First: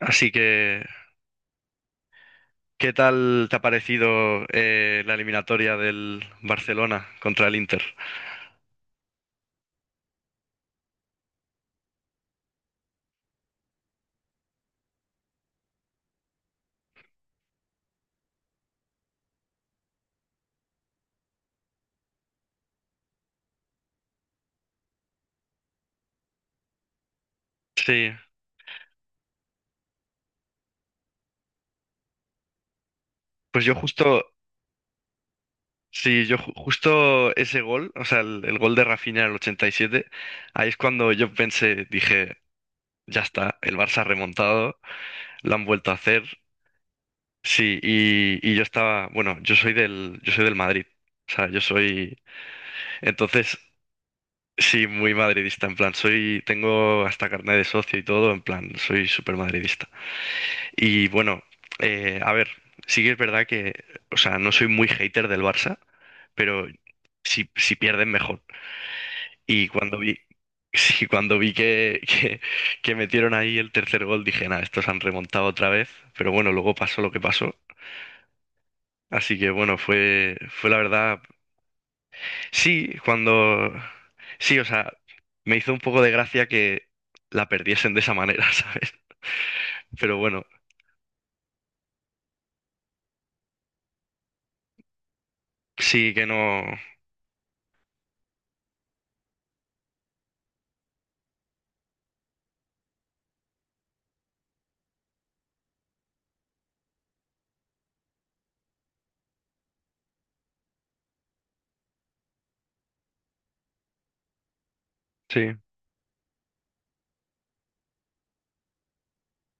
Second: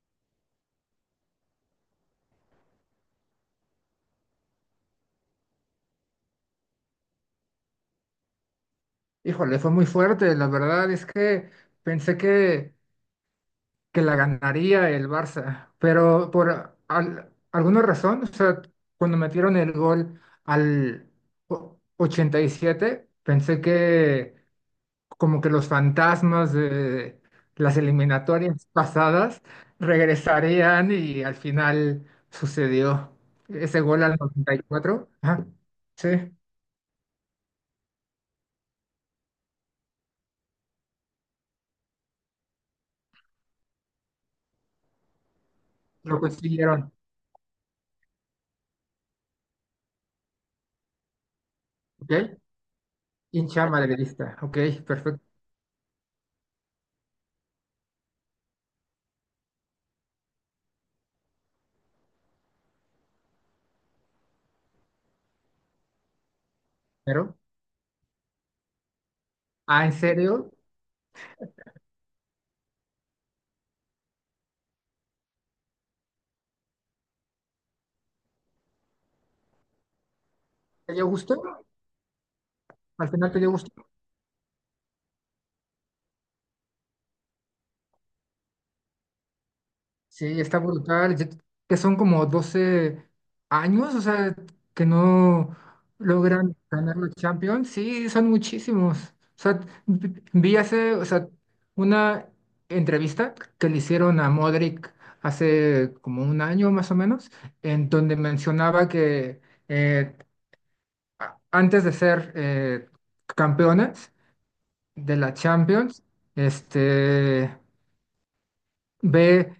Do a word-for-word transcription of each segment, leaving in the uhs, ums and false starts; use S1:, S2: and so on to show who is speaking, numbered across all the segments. S1: Así que, ¿qué tal te ha parecido eh, la eliminatoria del Barcelona contra el Inter?
S2: Híjole, fue muy fuerte. La verdad es que pensé que, que la ganaría el Barça, pero por al- alguna razón, o sea, cuando metieron el gol al o- ochenta y siete pensé que como que los fantasmas de las
S1: Sí,
S2: eliminatorias pasadas regresarían y al final sucedió
S1: pues yo
S2: ese gol al
S1: justo,
S2: noventa y cuatro. Ajá, sí,
S1: sí, yo ju- justo ese gol, o sea, el, el gol de Rafinha en el ochenta y siete, ahí es cuando yo pensé, dije, ya está, el Barça ha remontado, lo han vuelto a
S2: lo
S1: hacer,
S2: consiguieron.
S1: sí, y, y yo estaba, bueno, yo soy del, yo soy del Madrid, o sea, yo soy,
S2: ¿Ok?
S1: entonces,
S2: Hincha madridista, ok,
S1: sí, muy
S2: perfecto.
S1: madridista, en plan, soy, tengo hasta carnet de socio y todo, en plan, soy súper madridista. Y bueno, eh, a ver, sí que es verdad que, o sea, no soy muy hater del Barça, pero
S2: Pero,
S1: si, si pierden mejor. Y
S2: ah, ¿en
S1: cuando vi,
S2: serio?
S1: sí, cuando vi que, que, que metieron ahí el tercer gol, dije, nada, estos han remontado otra vez. Pero bueno, luego pasó lo que pasó. Así que bueno, fue, fue la
S2: ¿Te dio
S1: verdad.
S2: gusto?
S1: Sí,
S2: ¿Al final te dio
S1: cuando.
S2: gusto?
S1: Sí, o sea, me hizo un poco de gracia que la perdiesen de esa manera, ¿sabes? Pero
S2: Sí,
S1: bueno,
S2: está brutal. Yo- que son como doce años, o sea, que no
S1: sí que
S2: logran
S1: no.
S2: ganar la Champions. Sí, son muchísimos. O sea, vi vi hace, o sea, una entrevista que le hicieron a Modric hace como un año más o menos, en donde mencionaba que eh, a- antes de ser eh, campeones de la
S1: Sí,
S2: Champions, este ve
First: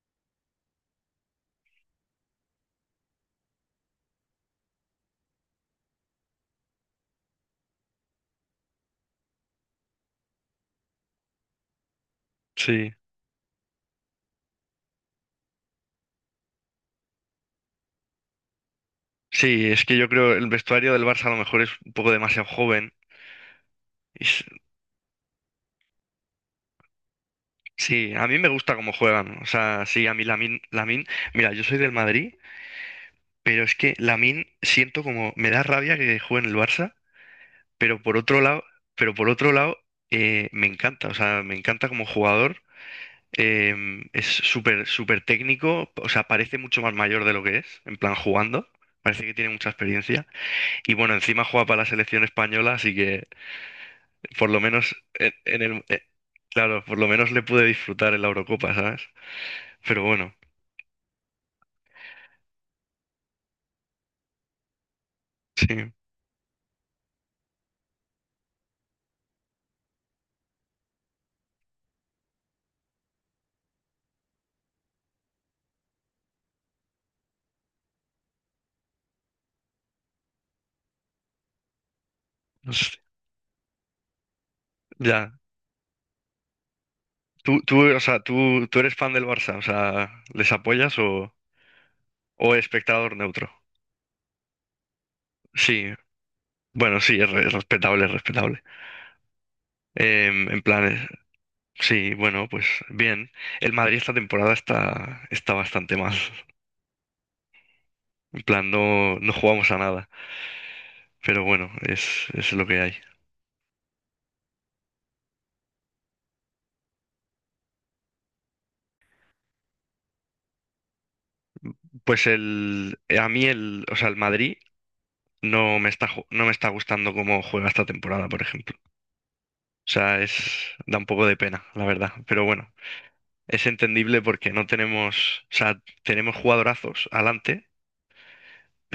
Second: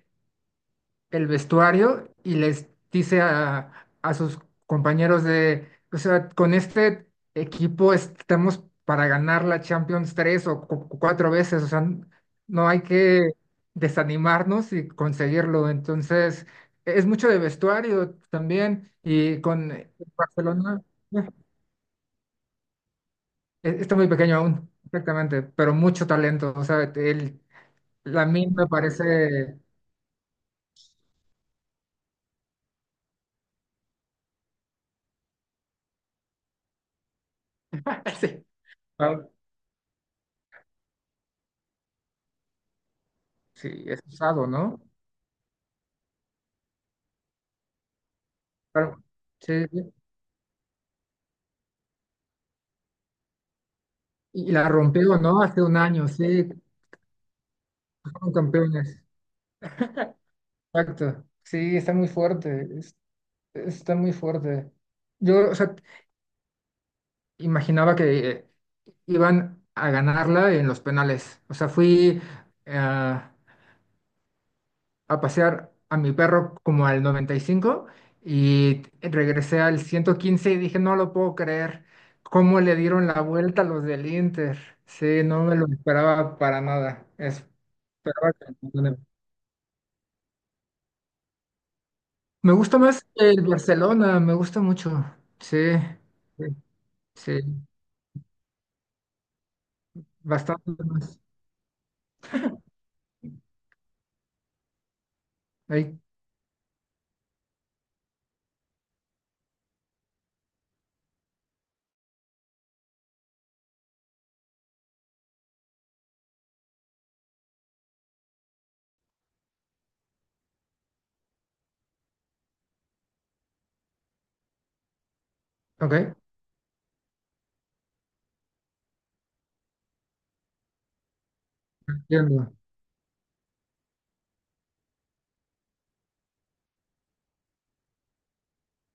S2: el vestuario y les dice a, a sus compañeros de, o sea, con este equipo estamos para ganar la Champions tres o cu- cu- cuatro veces, o sea, n- no hay
S1: sí.
S2: que desanimarnos y conseguirlo. Entonces, es mucho de vestuario también y
S1: Sí,
S2: con
S1: es
S2: eh,
S1: que yo creo el
S2: Barcelona
S1: vestuario del Barça a lo mejor es un poco demasiado joven.
S2: eh, está muy
S1: Y
S2: pequeño
S1: s-
S2: aún, exactamente, pero mucho talento, o sea, el,
S1: Sí, a mí me
S2: Lamine me
S1: gusta cómo juegan. O
S2: parece,
S1: sea, sí, a mí Lamin, Lamin, mira, yo soy del Madrid, pero es que Lamin siento como me da rabia que juegue en el Barça, pero por otro
S2: sí,
S1: lado, pero
S2: ah,
S1: por otro lado eh, me encanta. O sea, me encanta como jugador.
S2: sí, es
S1: Em, es
S2: usado, ¿no?
S1: súper súper técnico. O sea, parece mucho más mayor de lo que es, en plan jugando.
S2: Claro,
S1: Parece que tiene
S2: sí,
S1: mucha
S2: sí. Sí.
S1: experiencia. Y bueno, encima juega para la selección española, así que por
S2: Y
S1: lo
S2: la
S1: menos
S2: rompió,
S1: en,
S2: ¿no?
S1: en
S2: Hace un
S1: el,
S2: año, sí,
S1: claro, por lo menos le pude disfrutar en la
S2: fueron
S1: Eurocopa, ¿sabes?
S2: campeones.
S1: Pero bueno,
S2: Exacto. Sí, está muy fuerte, es- está muy fuerte. Yo, o sea,
S1: sí,
S2: imaginaba que eh, iban a ganarla en los penales. O sea, fui eh, a pasear a mi perro como al noventa y cinco y cinco y regresé al ciento quince y dije, no lo puedo creer, cómo le
S1: pues,
S2: dieron la vuelta a los del Inter. Sí,
S1: ya.
S2: no me lo esperaba para nada. Es.
S1: Tú, tú, o
S2: Pero
S1: sea, tú, tú eres
S2: bueno,
S1: fan del Barça, o sea, ¿les apoyas o,
S2: me
S1: o
S2: gusta más
S1: espectador
S2: el
S1: neutro?
S2: Barcelona, me gusta mucho. Sí,
S1: Sí,
S2: sí,
S1: bueno, sí, es,
S2: sí,
S1: re- es respetable, es respetable. Em, en
S2: bastante
S1: plan, eh,
S2: más.
S1: sí, bueno, pues bien. El Madrid esta temporada está, está bastante
S2: Ahí,
S1: mal. En plan, no, no jugamos a nada. Pero bueno, es, es lo que hay. Pues el, a mí el, o sea, el Madrid no me está,
S2: ok,
S1: ju- no me está gustando cómo juega esta temporada, por ejemplo. O sea, es, da un poco de pena, la verdad. Pero
S2: entiendo.
S1: bueno, es entendible porque no tenemos, o sea, tenemos jugadorazos adelante,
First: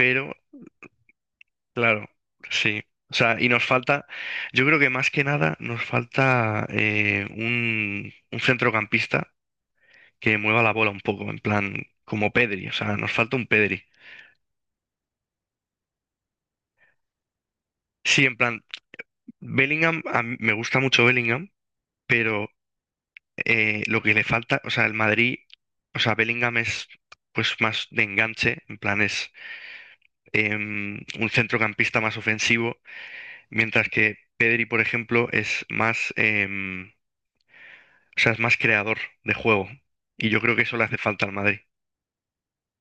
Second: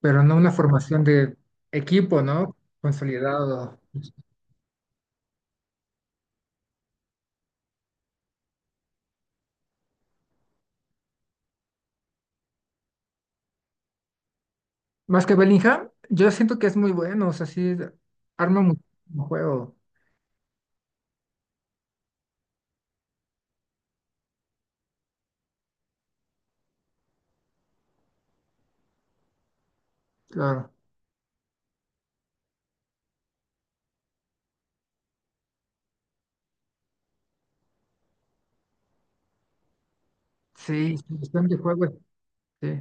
S2: Pero no una formación de
S1: claro,
S2: equipo, ¿no?
S1: sí. O sea, y nos
S2: Consolidado.
S1: falta, yo creo que más que nada nos falta eh, un, un centrocampista que mueva la bola un poco, en plan, como Pedri, o sea, nos falta un Pedri.
S2: Más que Bellingham, yo siento que es muy bueno, o sea, sí,
S1: Sí, en
S2: arma
S1: plan,
S2: muchísimo juego,
S1: Bellingham, a mí me gusta mucho Bellingham, pero eh, lo que le falta, o sea, el Madrid, o sea, Bellingham es pues más de enganche, en plan es em,
S2: claro.
S1: un centrocampista más ofensivo, mientras que Pedri, por ejemplo, es más, em, o sea, es más creador de juego. Y yo creo que eso le hace
S2: Sí, su
S1: falta al
S2: gestión de
S1: Madrid.
S2: juego, sí,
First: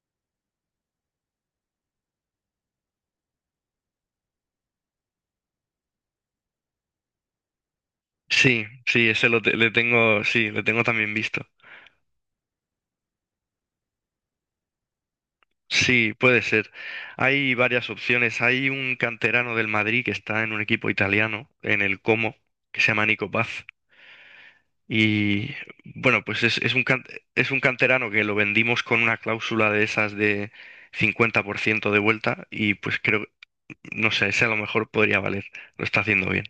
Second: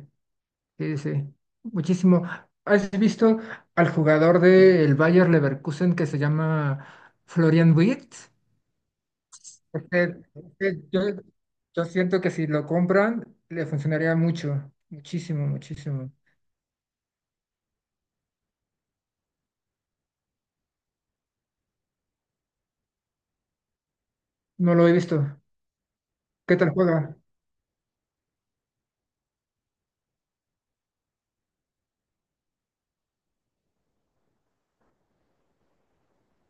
S2: sí, sí, muchísimo. ¿Has visto al jugador del Bayer Leverkusen que se llama Florian Wirtz?
S1: Sí, sí, ese lo te- le
S2: Es que-
S1: tengo, sí,
S2: es
S1: le
S2: que
S1: tengo
S2: yo,
S1: también visto.
S2: yo siento que si lo compran, le funcionaría mucho, muchísimo, muchísimo.
S1: Sí, puede ser. Hay varias opciones. Hay un canterano del Madrid que está en un equipo italiano, en el Como, que se llama Nico Paz.
S2: No lo he visto.
S1: Y bueno, pues
S2: ¿Qué
S1: es,
S2: tal
S1: es un can-
S2: juega?
S1: es un canterano que lo vendimos con una cláusula de esas de cincuenta por ciento de vuelta y pues creo, no sé, ese a lo mejor podría valer, lo está haciendo bien.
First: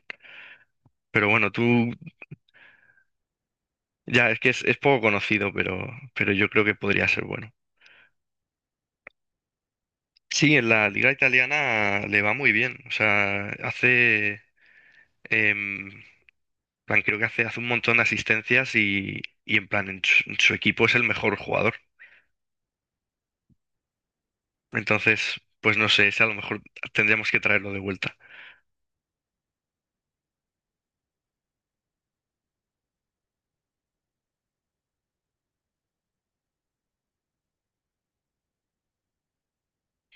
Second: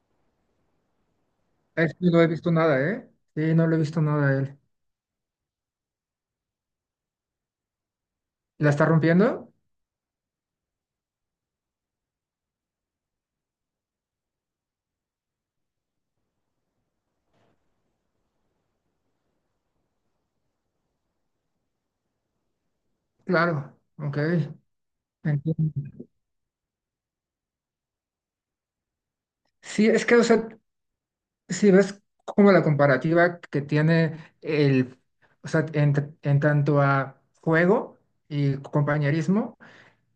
S1: Pero bueno, tú
S2: A este no he visto nada, ¿eh? Sí, no lo he visto nada
S1: ya
S2: a
S1: es que
S2: él.
S1: es, es poco conocido, pero, pero yo creo que podría ser bueno.
S2: ¿La está rompiendo?
S1: Sí, en la liga italiana le va muy bien. O sea, hace, em, en plan, creo que hace, hace un montón de asistencias y, y en plan, en su en su equipo es el mejor jugador.
S2: Claro, ok.
S1: Entonces,
S2: Entiendo.
S1: pues no sé, ese a lo mejor tendríamos que traerlo de vuelta.
S2: Sí, es que, o sea, si ves como la comparativa que tiene el, o sea, en, en tanto a juego y compañerismo,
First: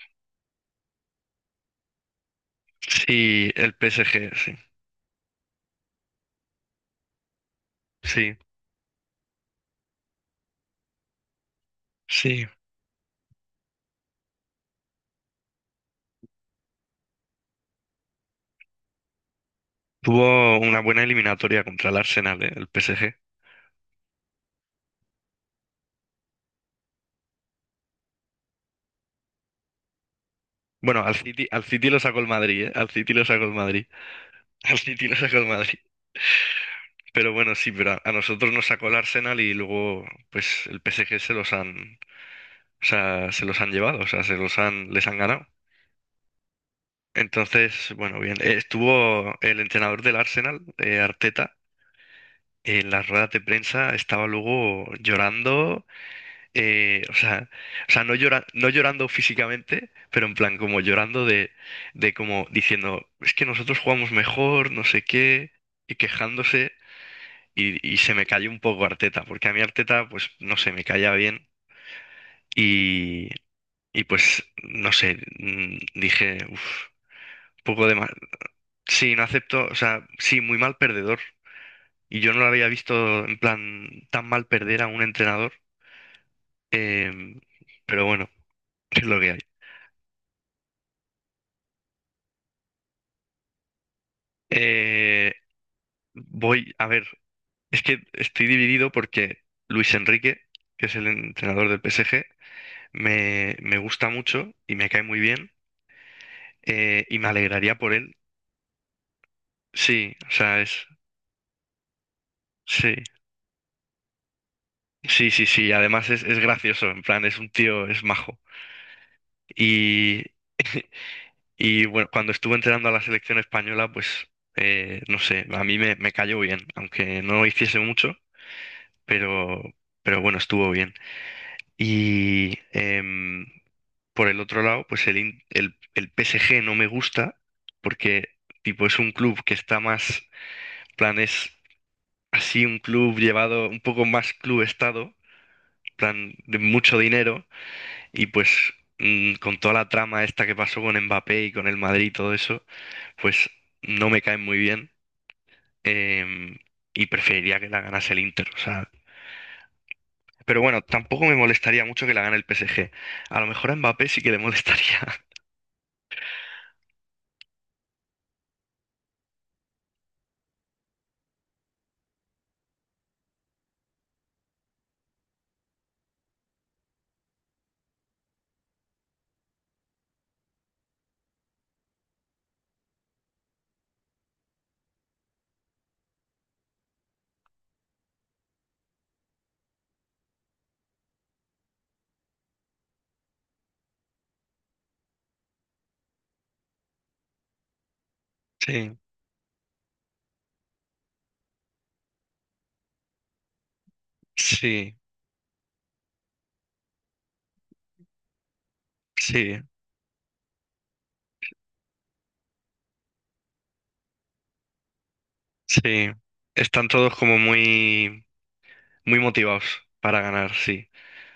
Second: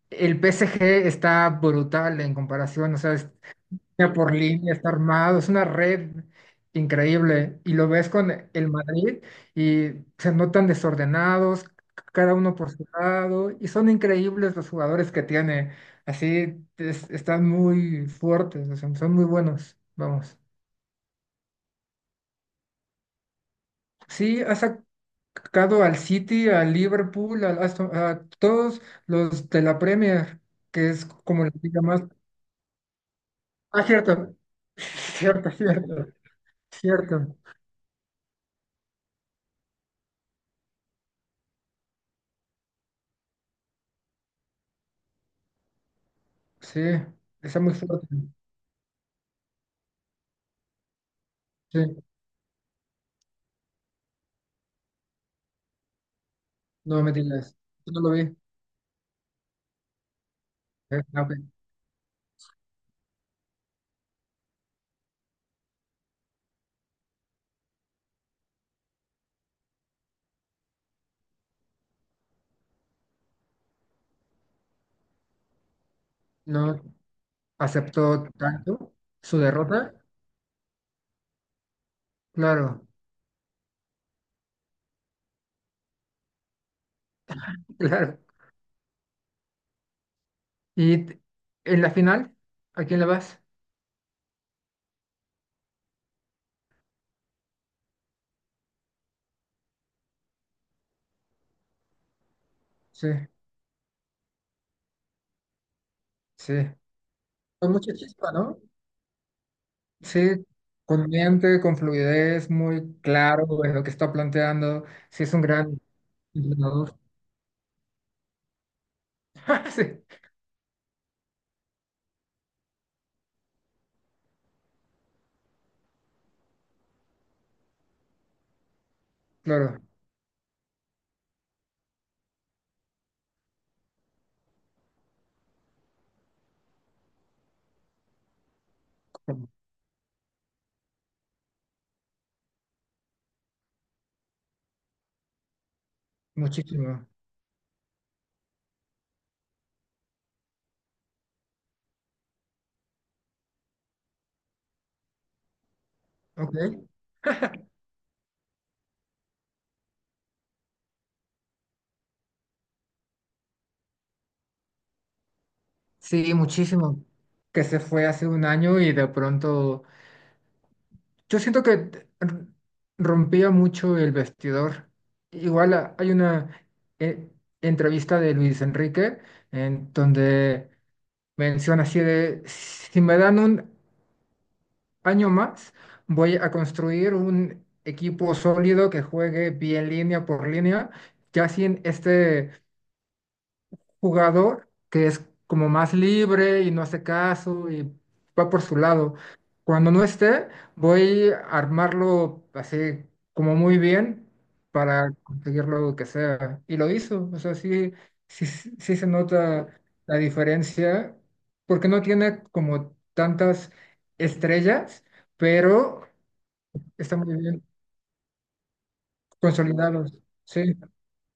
S2: el P S G está brutal en comparación, o sea, es-
S1: Sí, el
S2: línea
S1: P S G,
S2: por
S1: sí.
S2: línea, está armado, es una red increíble. Y lo ves con
S1: Sí,
S2: el Madrid y se notan desordenados, c- cada
S1: sí.
S2: uno por su lado, y son increíbles los jugadores que tiene. Así es- están muy fuertes, o sea, son muy buenos, vamos.
S1: Tuvo una buena eliminatoria contra el Arsenal, ¿eh? El P S G.
S2: Sí, ha sacado al City, al Liverpool, al Aston- a todos los de la Premier, que
S1: Bueno,
S2: es
S1: al
S2: como
S1: City,
S2: la
S1: al
S2: liga
S1: City lo
S2: más...
S1: sacó el Madrid, ¿eh? Al City lo sacó el
S2: Ah,
S1: Madrid.
S2: cierto,
S1: Al City lo sacó el
S2: cierto,
S1: Madrid.
S2: cierto,
S1: Pero
S2: cierto.
S1: bueno, sí, pero a, a nosotros nos sacó el Arsenal y luego, pues, el P S G se los han, o sea, se los han llevado, o sea, se los han, les han ganado.
S2: Sí, está muy
S1: Entonces,
S2: fuerte.
S1: bueno, bien. Eh, Estuvo el entrenador del Arsenal, eh, Arteta
S2: Sí,
S1: en las ruedas de prensa estaba luego llorando,
S2: no
S1: eh,
S2: me
S1: o sea,
S2: digas.
S1: o
S2: Yo no
S1: sea,
S2: lo
S1: no
S2: vi.
S1: llora, no llorando físicamente, pero en plan como
S2: Eh, ah,
S1: llorando
S2: ok.
S1: de, de como diciendo, es que nosotros jugamos mejor, no sé qué, y quejándose, y, y se me cayó un poco Arteta, porque a mí Arteta, pues, no sé, me caía bien, y, y pues, no sé, mm, dije,
S2: No
S1: uff, poco de mal,
S2: aceptó tanto
S1: sí, no
S2: su
S1: acepto, o
S2: derrota.
S1: sea, sí, muy mal perdedor. Y yo no lo había
S2: Claro,
S1: visto en plan tan mal perder a un entrenador. Em, pero
S2: claro.
S1: bueno, es lo que hay.
S2: Y t- en la final, ¿a quién le vas?
S1: Eh, voy a ver, es que estoy dividido porque Luis Enrique, que es el entrenador del P S G,
S2: Sí,
S1: me, me gusta mucho y me cae muy bien
S2: sí.
S1: eh, y me
S2: Con
S1: alegraría por
S2: mucha
S1: él.
S2: chispa, ¿no?
S1: Sí, o
S2: Sí,
S1: sea, es...
S2: con mente, con fluidez,
S1: Sí,
S2: muy claro en lo que está planteando. Sí,
S1: sí,
S2: es un
S1: sí, sí.
S2: gran
S1: Además es, es gracioso,
S2: entrenador.
S1: en plan, es un tío, es majo.
S2: Sí,
S1: Y, y bueno, cuando estuve entrenando a la selección española, pues, eh, no sé, a mí me, me cayó bien, aunque no hiciese mucho. pero,
S2: claro,
S1: pero bueno, estuvo bien. Y em, por el otro lado, pues el, In- el, el P S G no me gusta porque tipo es un club
S2: con-
S1: que está más, plan, es así un club llevado un poco más club estado, plan, de mucho
S2: muchísimo.
S1: dinero y pues mm, con toda la trama esta que pasó con Mbappé y con el Madrid y todo eso, pues no me caen muy bien. Em,
S2: Ok.
S1: y preferiría que la ganase el Inter, o sea, pero bueno, tampoco me molestaría mucho que la gane el P S G. A lo mejor a Mbappé sí que le molestaría.
S2: Sí, muchísimo. Que se fue hace un año y de pronto. Yo siento que r- rompía mucho el vestidor. Igual a- hay una eh, entrevista de Luis Enrique en donde menciona así de, si me dan un año más, voy a construir un equipo sólido que juegue bien línea por línea, ya sin este jugador que es como más libre y no hace caso y va por su
S1: Sí,
S2: lado. Cuando no esté, voy a armarlo así como muy bien
S1: sí,
S2: para conseguir lo que sea. Y lo hizo, o sea, sí, sí, sí se
S1: sí,
S2: nota la diferencia porque no tiene como tantas estrellas, pero
S1: sí. Están todos
S2: está muy
S1: como
S2: bien
S1: muy, muy motivados
S2: consolidados.
S1: para ganar,
S2: Sí,
S1: sí.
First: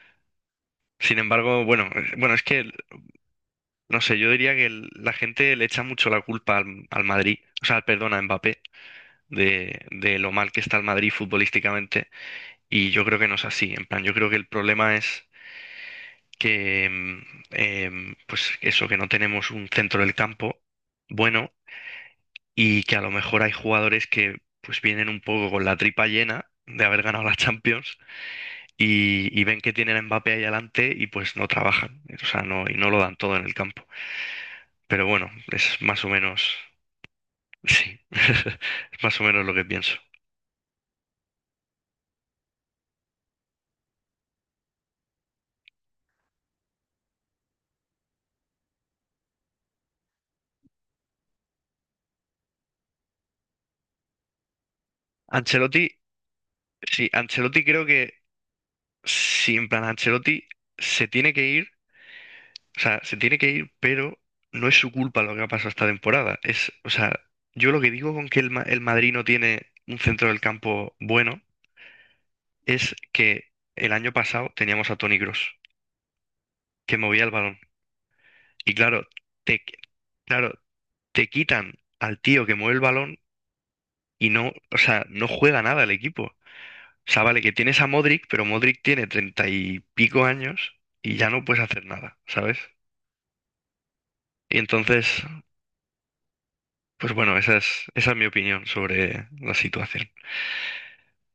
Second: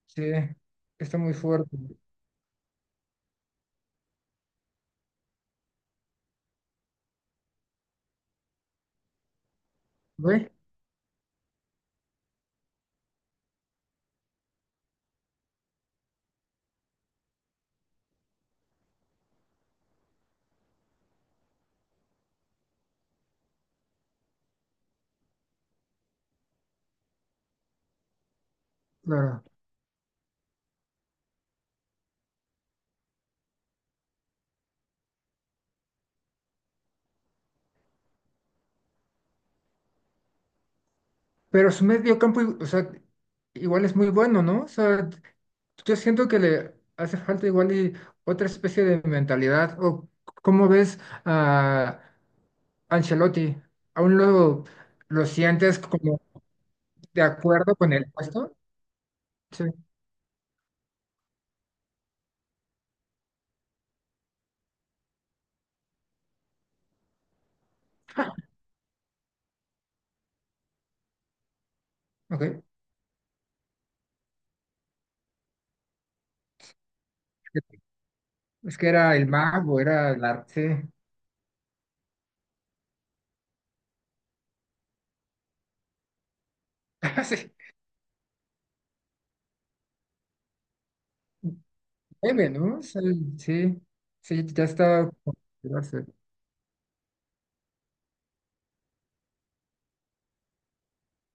S2: sí,
S1: Sin
S2: está muy
S1: embargo,
S2: fuerte.
S1: bueno, eh, bueno, es que, no sé, yo diría que el- la gente le echa mucho la culpa al, al Madrid, o sea, perdón, a Mbappé, de, de lo
S2: ¿Ve?
S1: mal que está el Madrid futbolísticamente. Y yo creo que no es así. En plan, yo creo que el problema es que mm, em, pues eso, que no tenemos un centro del campo bueno y que a lo mejor hay jugadores que pues vienen un poco con la tripa llena de haber ganado la Champions y,
S2: Claro.
S1: y ven que tienen a Mbappé ahí adelante y pues no trabajan, o sea, no, y no lo dan todo en el campo. Pero bueno, es más o menos, sí, es más o menos lo que pienso.
S2: Pero su medio campo, i- o sea, igual es muy bueno, ¿no? O sea, yo siento que le hace falta igual y otra especie de mentalidad. ¿O cómo ves a Ancelotti? ¿Aún lo, lo sientes
S1: Ancelotti,
S2: como
S1: sí,
S2: de
S1: Ancelotti
S2: acuerdo
S1: creo
S2: con el
S1: que,
S2: puesto?
S1: sí,
S2: Sí.
S1: en plan, Ancelotti se tiene que ir. O sea, se tiene que ir, pero no es su culpa lo que ha pasado esta temporada. Es, o sea, yo lo que digo con
S2: Ah,
S1: que el, Ma- el Madrid no tiene un centro del campo bueno
S2: ok.
S1: es que el año pasado teníamos a Toni Kroos, que movía el balón. Y
S2: Es que
S1: claro,
S2: era el
S1: te,
S2: mago, era el
S1: claro,
S2: arte.
S1: te quitan al tío que mueve el balón y no, o sea, no juega nada el equipo. O sea, vale, que tienes a Modric, pero Modric tiene treinta y pico años y ya no puedes hacer
S2: Sí.
S1: nada,
S2: Sí, Meme,
S1: ¿sabes?
S2: ¿no? O sea, sí, sí,
S1: Y
S2: ya está.
S1: entonces pues bueno, esa es, esa es mi opinión sobre la situación.